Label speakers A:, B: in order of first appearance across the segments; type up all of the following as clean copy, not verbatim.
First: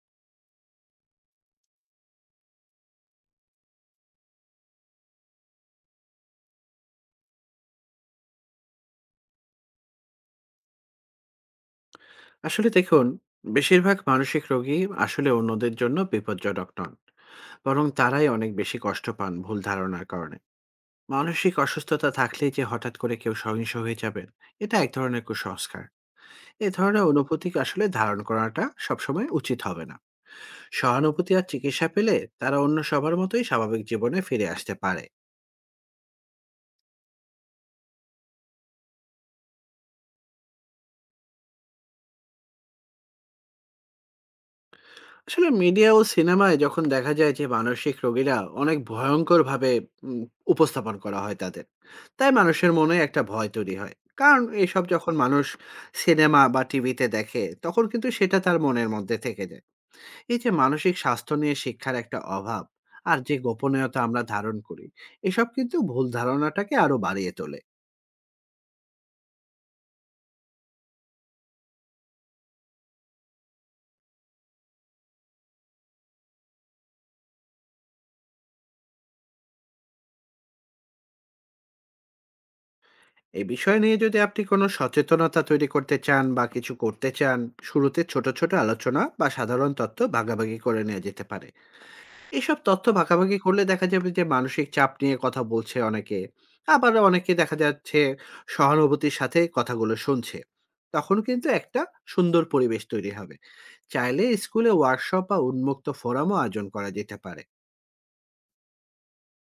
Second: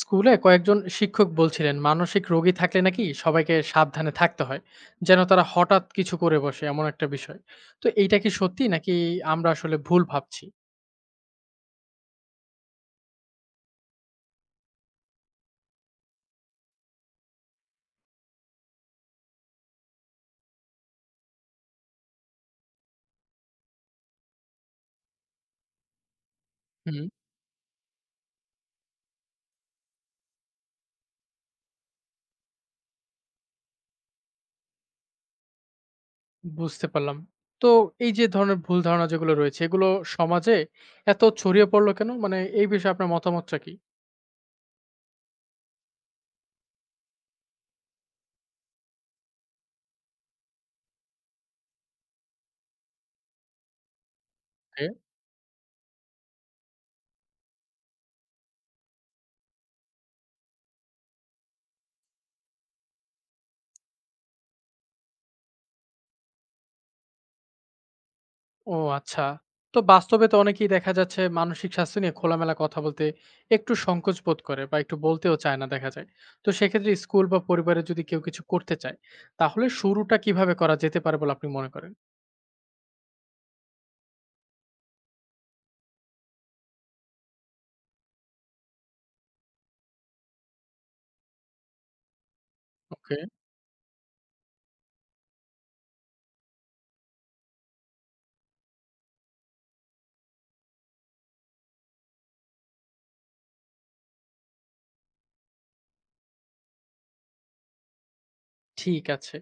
A: স্কুলে কয়েকজন শিক্ষক বলছিলেন মানসিক রোগী থাকলে নাকি সবাইকে সাবধানে থাকতে হয় যেন তারা হঠাৎ কিছু করে বসে এমন একটা বিষয়। তো এইটা কি সত্যি নাকি আমরা আসলে ভুল ভাবছি?
B: আসলে দেখুন, বেশিরভাগ মানসিক রোগী আসলে অন্যদের জন্য বিপজ্জনক নন, বরং তারাই অনেক বেশি কষ্ট পান ভুল ধারণার কারণে। মানসিক অসুস্থতা থাকলেই যে হঠাৎ করে কেউ সহিংস হয়ে যাবেন, এটা এক ধরনের কুসংস্কার। এ
A: হুম।
B: ধরনের অনুভূতি আসলে ধারণ করাটা সবসময় উচিত হবে না। সহানুভূতি আর চিকিৎসা পেলে তারা অন্য সবার মতোই স্বাভাবিক জীবনে ফিরে আসতে পারে।
A: বুঝতে পারলাম। তো এই যে ধরনের ভুল ধারণা যেগুলো রয়েছে এগুলো সমাজে এত ছড়িয়ে পড়লো কেন, মানে এই বিষয়ে আপনার মতামতটা কি?
B: আসলে মিডিয়া ও সিনেমায় যখন দেখা যায় যে মানসিক রোগীরা অনেক ভয়ঙ্করভাবে উম, উপস্থাপন করা হয় তাদের, তাই মানুষের মনে একটা ভয় তৈরি হয়। কারণ এইসব যখন মানুষ সিনেমা বা টিভিতে দেখে, তখন কিন্তু সেটা তার মনের মধ্যে থেকে যায়। এই যে মানসিক স্বাস্থ্য নিয়ে শিক্ষার একটা অভাব আর যে গোপনীয়তা আমরা ধারণ করি, এসব কিন্তু ভুল ধারণাটাকে আরো বাড়িয়ে তোলে।
A: ও, আচ্ছা। তো বাস্তবে তো অনেকেই দেখা যাচ্ছে মানসিক স্বাস্থ্য নিয়ে খোলামেলা কথা বলতে একটু সংকোচ বোধ করে বা একটু বলতেও চায় না দেখা যায়। তো সেক্ষেত্রে স্কুল বা পরিবারে যদি কেউ কিছু করতে চায়, তাহলে শুরুটা কিভাবে করা যেতে পারে বলে আপনি মনে করেন?
B: এই বিষয় নিয়ে যদি আপনি কোনো সচেতনতা তৈরি করতে চান বা কিছু করতে চান, শুরুতে ছোট ছোট আলোচনা বা সাধারণ তথ্য ভাগাভাগি করে নেওয়া যেতে পারে। এসব তথ্য
A: ওকে।
B: ভাগাভাগি করলে দেখা যাবে যে মানসিক চাপ নিয়ে কথা বলছে অনেকে। আবার অনেকে দেখা যাচ্ছে সহানুভূতির সাথে কথাগুলো শুনছে। তখন কিন্তু একটা সুন্দর পরিবেশ তৈরি হবে। চাইলে স্কুলে ওয়ার্কশপ বা উন্মুক্ত ফোরামও আয়োজন করা যেতে পারে।
A: ঠিক আছে।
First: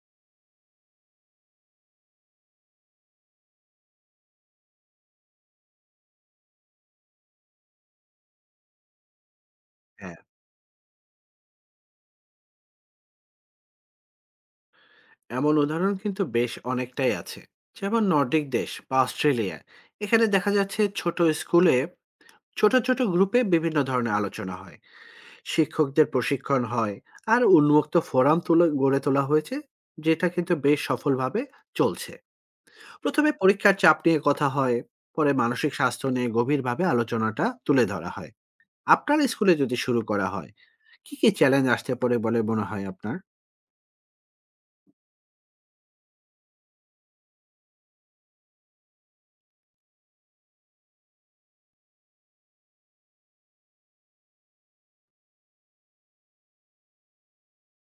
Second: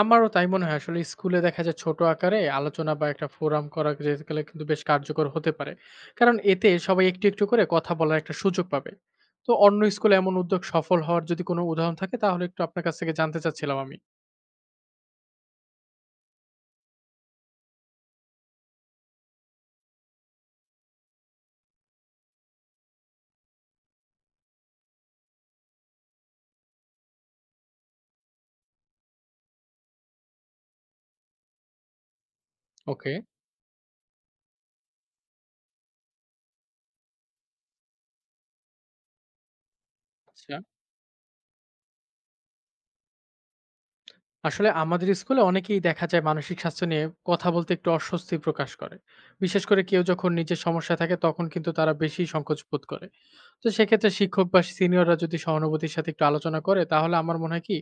A: আমারও তাই মনে হয়, আসলে স্কুলে দেখা যায় ছোট আকারে আলোচনা বা একটা ফোরাম করা যেতে গেলে কিন্তু বেশ কার্যকর হতে পারে। কারণ এতে সবাই একটু, একটু করে কথা বলার একটা সুযোগ পাবে। তো অন্য স্কুলে
B: হ্যাঁ।
A: এমন উদ্যোগ সফল হওয়ার যদি কোনো উদাহরণ থাকে তাহলে একটু আপনার কাছ থেকে জানতে চাচ্ছিলাম আমি।
B: এমন উদাহরণ কিন্তু বেশ অনেকটাই আছে, যেমন নর্ডিক দেশ বা অস্ট্রেলিয়া। এখানে দেখা যাচ্ছে ছোট স্কুলে ছোট ছোট গ্রুপে বিভিন্ন ধরনের আলোচনা হয়, শিক্ষকদের প্রশিক্ষণ হয় আর উন্মুক্ত ফোরাম তুলে গড়ে তোলা হয়েছে, যেটা কিন্তু বেশ সফলভাবে চলছে।
A: ওকে।
B: প্রথমে পরীক্ষার চাপ নিয়ে কথা হয়, পরে মানসিক স্বাস্থ্য নিয়ে গভীরভাবে আলোচনাটা তুলে ধরা হয়। আপনার স্কুলে যদি শুরু করা হয়,
A: আচ্ছা।
B: কি কি চ্যালেঞ্জ আসতে পারে বলে মনে হয় আপনার?
A: আসলে আমাদের স্কুলে অনেকেই দেখা যায় মানসিক স্বাস্থ্য নিয়ে কথা বলতে একটু অস্বস্তি প্রকাশ করে। বিশেষ করে কেউ যখন নিজের সমস্যা থাকে তখন কিন্তু তারা বেশি সংকোচ বোধ করে। তো সেক্ষেত্রে শিক্ষক বা সিনিয়ররা যদি সহানুভূতির সাথে একটু আলোচনা করে, তাহলে আমার মনে হয় কি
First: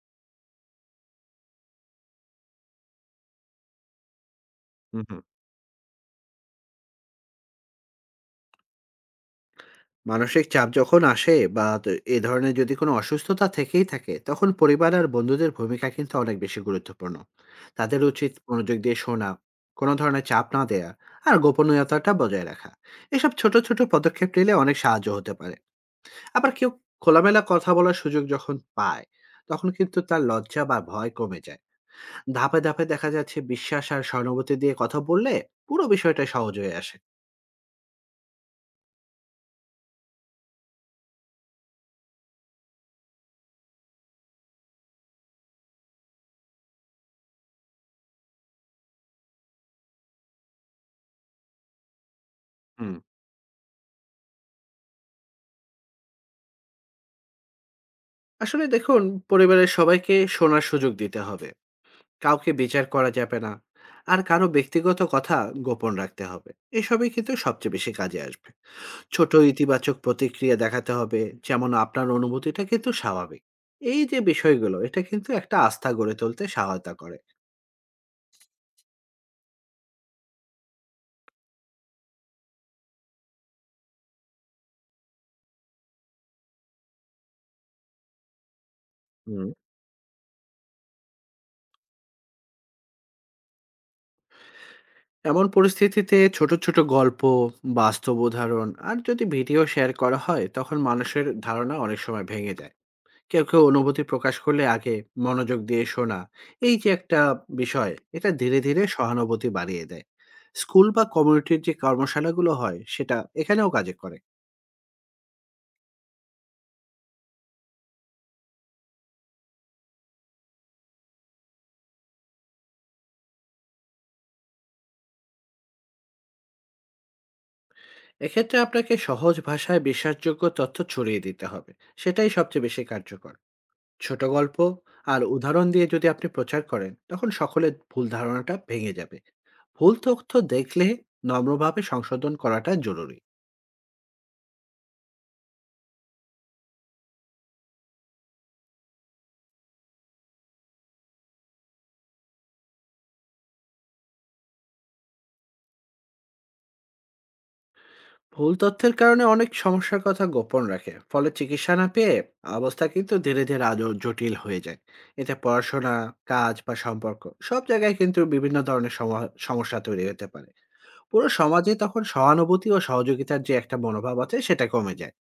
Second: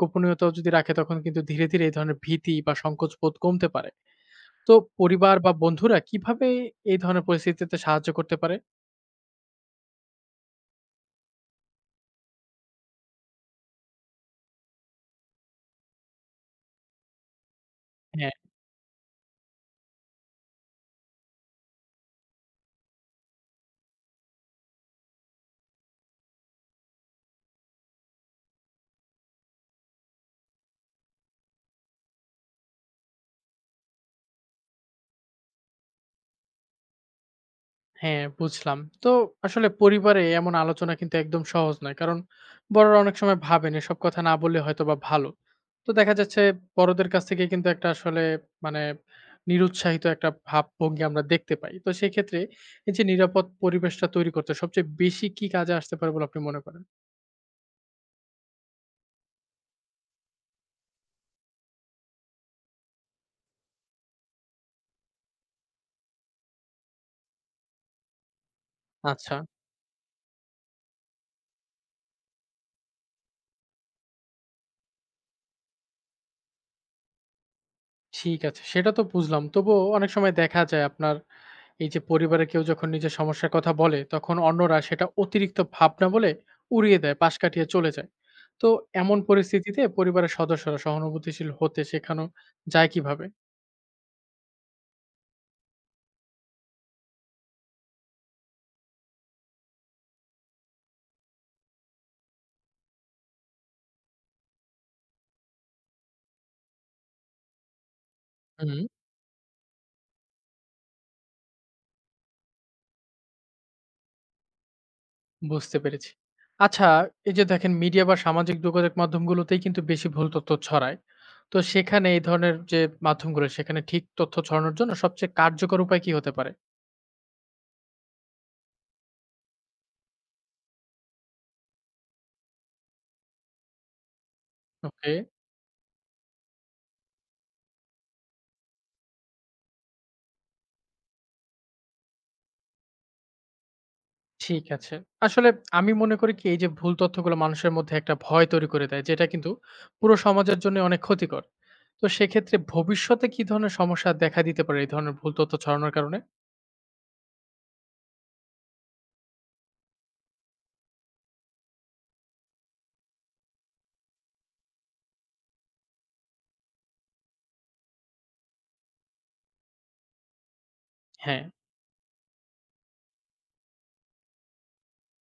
A: গোপনীয়তাও যদি রাখে, তখন কিন্তু ধীরে ধীরে এই ধরনের ভীতি বা সংকোচ বোধ কমতে পারে। তো পরিবার বা বন্ধুরা কিভাবে এই ধরনের পরিস্থিতিতে সাহায্য করতে পারে?
B: মানসিক চাপ যখন আসে বা দ এ ধরনের যদি কোনো অসুস্থতা থেকেই থাকে, তখন পরিবার আর বন্ধুদের ভূমিকা কিন্তু অনেক বেশি গুরুত্বপূর্ণ। তাদের উচিত
A: হ্যাঁ।
B: মনোযোগ দিয়ে শোনা, কোনো ধরনের চাপ না দেয়া আর গোপনীয়তাটা বজায় রাখা। এসব ছোট ছোট পদক্ষেপ নিলে অনেক সাহায্য হতে পারে। আবার কেউ খোলামেলা কথা বলার সুযোগ যখন পায়, তখন কিন্তু তার লজ্জা বা ভয় কমে যায়। ধাপে ধাপে দেখা যাচ্ছে বিশ্বাস আর সহানুভূতি দিয়ে কথা বললে পুরো বিষয়টা সহজ হয়ে আসে।
A: হ্যাঁ, বুঝলাম। আসলে পরিবারে এমন আলোচনা কিন্তু একদম সহজ নয়। কারণ বড়রা অনেক সময় ভাবেন এসব কথা না বললে হয়তোবা ভালো। তো দেখা যাচ্ছে বড়দের কাছ থেকে কিন্তু একটা আসলে, মানে নিরুৎসাহিত একটা ভাবভঙ্গি আমরা দেখতে পাই। তো সেক্ষেত্রে এই
B: হুম,
A: যে নিরাপদ পরিবেশটা তৈরি করতে সবচেয়ে বেশি কি কাজে আসতে পারে বলে আপনি মনে করেন?
B: আসলে দেখুন, পরিবারের সবাইকে শোনার সুযোগ দিতে হবে। কাউকে বিচার করা যাবে না। আর কারো ব্যক্তিগত কথা গোপন রাখতে হবে। এসবই কিন্তু সবচেয়ে বেশি কাজে আসবে। ছোট
A: আচ্ছা।
B: ইতিবাচক প্রতিক্রিয়া দেখাতে হবে, যেমন আপনার অনুভূতিটা কিন্তু স্বাভাবিক। এই যে বিষয়গুলো, এটা কিন্তু একটা আস্থা গড়ে তুলতে সহায়তা করে।
A: ঠিক আছে, সেটা তো বুঝলাম। তবুও অনেক সময় দেখা যায়, আপনার এই যে পরিবারের কেউ যখন নিজের সমস্যার কথা বলে, তখন অন্যরা সেটা অতিরিক্ত ভাবনা বলে উড়িয়ে দেয়, পাশ কাটিয়ে চলে যায়। তো এমন
B: হুম।
A: পরিস্থিতিতে পরিবারের সদস্যরা সহানুভূতিশীল হতে শেখানো যায় কিভাবে?
B: এমন পরিস্থিতিতে ছোট ছোট গল্প, বাস্তব উদাহরণ আর যদি ভিডিও শেয়ার করা হয়, তখন মানুষের ধারণা অনেক সময় ভেঙে দেয়। কেউ অনুভূতি প্রকাশ করলে আগে মনোযোগ দিয়ে শোনা, এই যে একটা বিষয়, এটা ধীরে
A: হুম।
B: ধীরে সহানুভূতি বাড়িয়ে দেয়। স্কুল বা কমিউনিটির যে কর্মশালাগুলো হয়, সেটা এখানেও কাজে করে।
A: বুঝতে পেরেছি। আচ্ছা, এই যে দেখেন মিডিয়া বা সামাজিক যোগাযোগ মাধ্যমগুলোতেই কিন্তু বেশি ভুল তথ্য ছড়ায়। তো সেখানে এই ধরনের যে মাধ্যমগুলো, সেখানে ঠিক তথ্য ছড়ানোর জন্য সবচেয়ে কার্যকর উপায় কি হতে পারে?
B: এক্ষেত্রে আপনাকে সহজ ভাষায় বিশ্বাসযোগ্য তথ্য ছড়িয়ে দিতে হবে। সেটাই সবচেয়ে বেশি কার্যকর। ছোট গল্প
A: ওকে।
B: আর উদাহরণ দিয়ে যদি আপনি প্রচার করেন, তখন সকলের ভুল ধারণাটা ভেঙে যাবে। ভুল তথ্য দেখলে নম্রভাবে সংশোধন করাটা জরুরি।
A: ঠিক আছে। আসলে আমি মনে করি কি এই যে ভুল তথ্যগুলো মানুষের মধ্যে একটা ভয় তৈরি করে দেয় যেটা কিন্তু পুরো সমাজের জন্য অনেক ক্ষতিকর। তো সেক্ষেত্রে ভবিষ্যতে কি ধরনের সমস্যা দেখা দিতে পারে এই ধরনের ভুল তথ্য ছড়ানোর কারণে?
B: ভুল তথ্যের কারণে অনেক সমস্যার কথা গোপন রাখে, ফলে চিকিৎসা না পেয়ে অবস্থা কিন্তু ধীরে ধীরে আরো জটিল হয়ে যায়। এতে পড়াশোনা, কাজ বা সম্পর্ক, সব জায়গায় কিন্তু বিভিন্ন ধরনের সমস্যা তৈরি হতে পারে। পুরো
A: হ্যাঁ,
B: সমাজে তখন সহানুভূতি ও সহযোগিতার যে একটা মনোভাব আছে, সেটা কমে যায়।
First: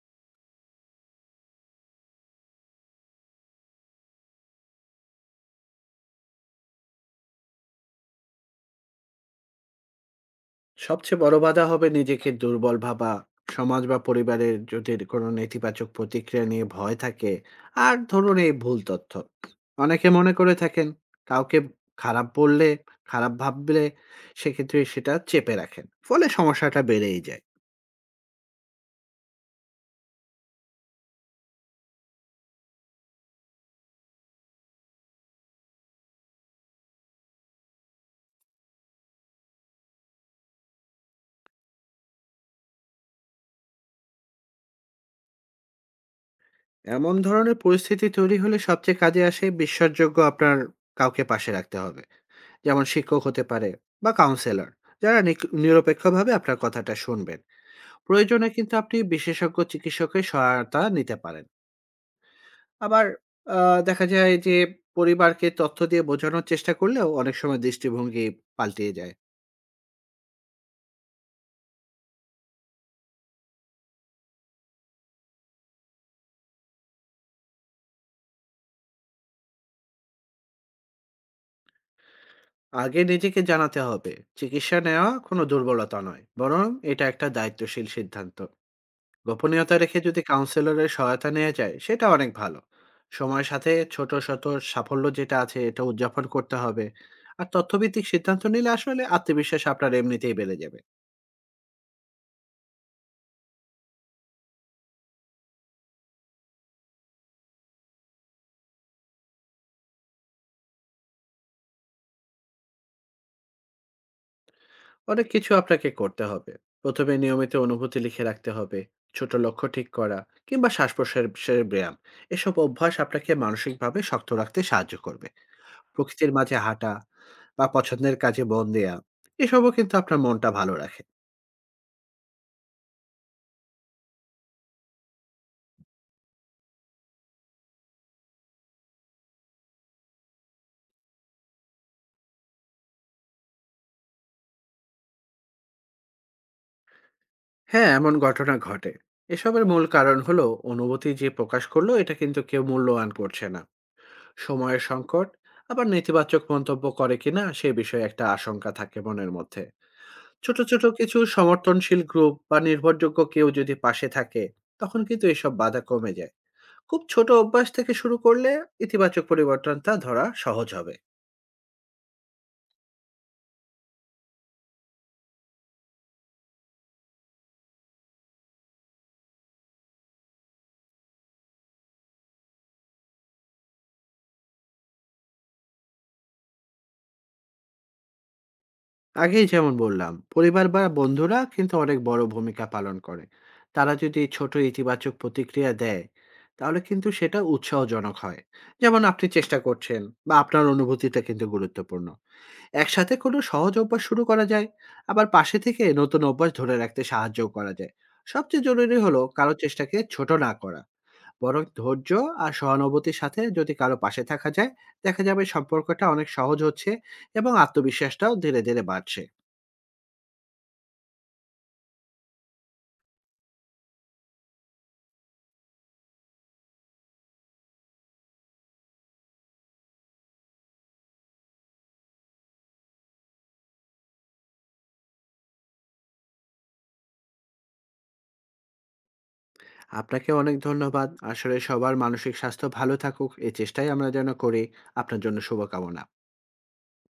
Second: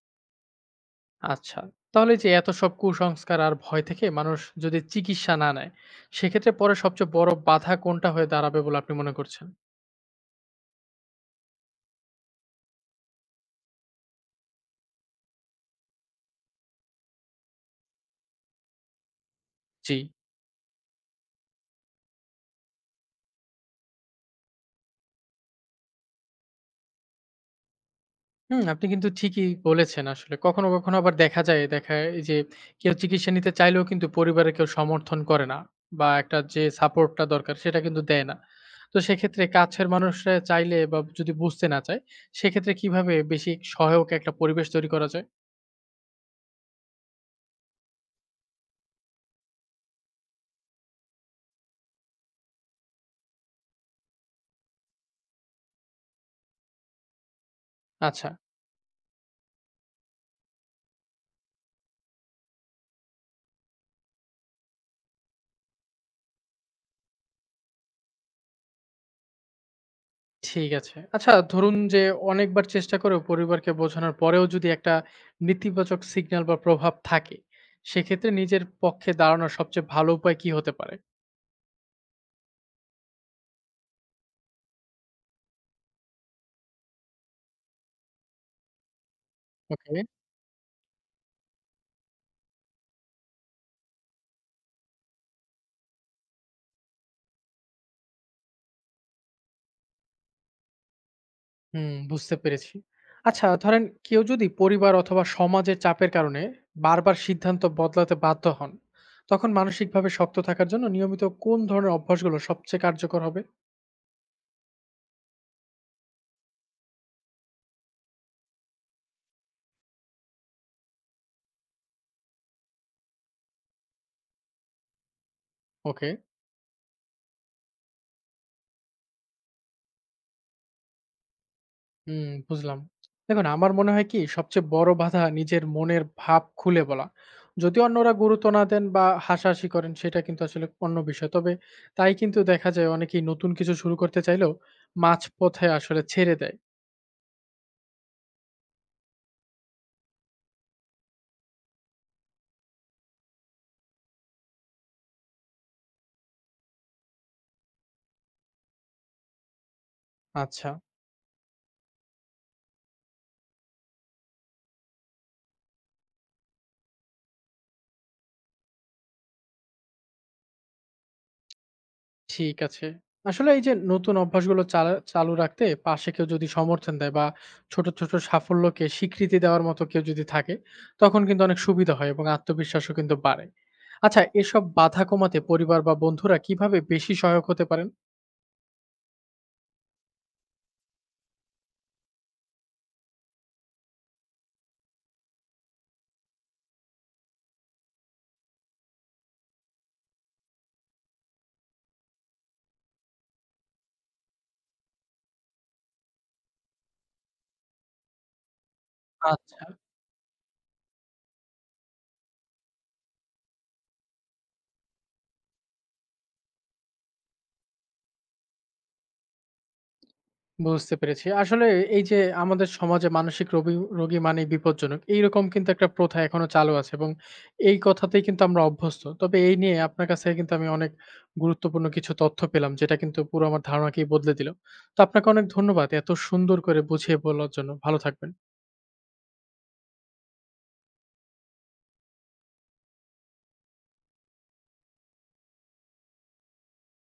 A: আচ্ছা। তাহলে এই যে এত সব কুসংস্কার আর ভয় থেকে মানুষ যদি চিকিৎসা না নেয়, সেক্ষেত্রে পরে সবচেয়ে বড় বাধা কোনটা হয়ে দাঁড়াবে বলে আপনি মনে করছেন?
B: সবচেয়ে বড় বাধা হবে নিজেকে দুর্বল ভাবা, সমাজ বা পরিবারের যদি কোনো নেতিবাচক প্রতিক্রিয়া নিয়ে ভয় থাকে, আর ধরুন এই ভুল তথ্য।
A: জি।
B: অনেকে মনে করে থাকেন কাউকে খারাপ বললে, খারাপ ভাবলে সেক্ষেত্রে সেটা চেপে রাখেন। ফলে সমস্যাটা বেড়েই যায়।
A: হুম, আপনি কিন্তু ঠিকই বলেছেন আসলে। কখনো, কখনো আবার দেখা যায় দেখা এই যে কেউ চিকিৎসা নিতে চাইলেও কিন্তু পরিবারের কেউ সমর্থন করে না বা একটা যে সাপোর্টটা দরকার সেটা কিন্তু দেয় না। তো সেক্ষেত্রে কাছের মানুষরা চাইলে বা যদি বুঝতে না চায়, সেক্ষেত্রে কিভাবে বেশি সহায়ক একটা পরিবেশ তৈরি করা যায়?
B: এমন ধরনের পরিস্থিতি তৈরি হলে সবচেয়ে কাজে আসে বিশ্বাসযোগ্য আপনার কাউকে পাশে রাখতে হবে। যেমন শিক্ষক হতে পারে বা কাউন্সেলর, যারা নিরপেক্ষভাবে আপনার কথাটা শুনবেন।
A: আচ্ছা,
B: প্রয়োজনে কিন্তু আপনি বিশেষজ্ঞ চিকিৎসকের সহায়তা নিতে পারেন। আবার দেখা যায় যে পরিবারকে তথ্য দিয়ে বোঝানোর চেষ্টা করলেও অনেক সময় দৃষ্টিভঙ্গি পাল্টিয়ে যায়।
A: ঠিক আছে। আচ্ছা ধরুন যে অনেকবার চেষ্টা করেও পরিবারকে বোঝানোর পরেও যদি একটা নেতিবাচক সিগন্যাল বা প্রভাব থাকে, সেক্ষেত্রে নিজের পক্ষে দাঁড়ানোর সবচেয়ে ভালো উপায় কি হতে পারে?
B: আগে নিজেকে জানাতে হবে, চিকিৎসা নেওয়া কোনো দুর্বলতা নয়, বরং এটা একটা দায়িত্বশীল সিদ্ধান্ত। গোপনীয়তা রেখে
A: ওকে।
B: যদি কাউন্সিলরের সহায়তা নেওয়া যায়, সেটা অনেক ভালো। সময়ের সাথে ছোট ছোট সাফল্য যেটা আছে, এটা উদযাপন করতে হবে। আর তথ্যভিত্তিক সিদ্ধান্ত নিলে আসলে আত্মবিশ্বাস আপনার এমনিতেই বেড়ে যাবে।
A: হুম, বুঝতে পেরেছি। আচ্ছা ধরেন কেউ যদি পরিবার অথবা সমাজের চাপের কারণে বারবার সিদ্ধান্ত বদলাতে বাধ্য হন, তখন মানসিকভাবে শক্ত থাকার জন্য নিয়মিত কোন ধরনের অভ্যাসগুলো সবচেয়ে কার্যকর হবে?
B: অনেক কিছু আপনাকে করতে হবে। ১ম এ নিয়মিত অনুভূতি লিখে রাখতে হবে, ছোট লক্ষ্য ঠিক করা কিংবা শ্বাসপ্রশ্বাসের ব্যায়াম। এসব অভ্যাস আপনাকে মানসিকভাবে শক্ত রাখতে সাহায্য করবে।
A: ওকে,
B: প্রকৃতির মাঝে হাঁটা বা পছন্দের কাজে মন দেয়া, এসবও কিন্তু আপনার মনটা ভালো রাখে।
A: হুম, বুঝলাম। দেখুন আমার মনে হয় কি সবচেয়ে বড় বাধা নিজের মনের ভাব খুলে বলা। যদি অন্যরা গুরুত্ব না দেন বা হাসাহাসি করেন সেটা কিন্তু আসলে অন্য বিষয়। তবে তাই কিন্তু দেখা যায় অনেকেই নতুন কিছু শুরু করতে চাইলেও মাঝপথে আসলে ছেড়ে দেয়।
B: হ্যাঁ, এমন ঘটনা ঘটে। এসবের মূল কারণ হলো অনুভূতি যে প্রকাশ করলো, এটা কিন্তু কেউ মূল্যায়ন করছে না। সময়ের সংকট, আবার নেতিবাচক মন্তব্য করে কিনা সে বিষয়ে একটা আশঙ্কা থাকে মনের মধ্যে। ছোট
A: আচ্ছা।
B: ছোট কিছু সমর্থনশীল গ্রুপ বা নির্ভরযোগ্য কেউ যদি পাশে থাকে, তখন কিন্তু এসব বাধা কমে যায়। খুব ছোট অভ্যাস থেকে শুরু করলে ইতিবাচক পরিবর্তনটা ধরা সহজ হবে।
A: ঠিক আছে। আসলে এই যে নতুন অভ্যাসগুলো চালু রাখতে পাশে কেউ যদি সমর্থন দেয় বা ছোট, ছোট সাফল্যকে স্বীকৃতি দেওয়ার মতো কেউ যদি থাকে, তখন কিন্তু অনেক সুবিধা হয় এবং আত্মবিশ্বাসও কিন্তু বাড়ে। আচ্ছা, এসব বাধা কমাতে পরিবার বা বন্ধুরা কিভাবে বেশি সহায়ক হতে পারেন?
B: আগেই যেমন বললাম, পরিবার বা বন্ধুরা কিন্তু অনেক বড় ভূমিকা পালন করে। তারা যদি ছোট ইতিবাচক প্রতিক্রিয়া দেয়, তাহলে কিন্তু সেটা উৎসাহজনক হয়। যেমন আপনি চেষ্টা করছেন বা আপনার অনুভূতিটা কিন্তু গুরুত্বপূর্ণ। একসাথে কোনো সহজ অভ্যাস শুরু করা যায়, আবার পাশে থেকে নতুন অভ্যাস ধরে রাখতে সাহায্য করা যায়। সবচেয়ে জরুরি হলো কারো
A: আচ্ছা।
B: চেষ্টাকে ছোট না করা, বরং ধৈর্য আর সহানুভূতির সাথে যদি কারো পাশে থাকা যায়, দেখা যাবে সম্পর্কটা অনেক সহজ হচ্ছে এবং আত্মবিশ্বাসটাও ধীরে ধীরে বাড়ছে।
A: বুঝতে পেরেছি। আসলে এই যে আমাদের সমাজে মানসিক রোগী মানেই বিপজ্জনক। এইরকম কিন্তু একটা প্রথা এখনো চালু আছে এবং এই কথাতেই কিন্তু আমরা অভ্যস্ত। তবে এই নিয়ে আপনার কাছ থেকে কিন্তু আমি অনেক গুরুত্বপূর্ণ কিছু তথ্য পেলাম যেটা কিন্তু পুরো আমার ধারণাকেই বদলে দিল। তো আপনাকে অনেক ধন্যবাদ এত সুন্দর করে বুঝিয়ে বলার জন্য। ভালো থাকবেন।
B: আপনাকে অনেক ধন্যবাদ। আসলে সবার মানসিক স্বাস্থ্য ভালো থাকুক, এই চেষ্টাই আমরা যেন করি। আপনার জন্য শুভকামনা।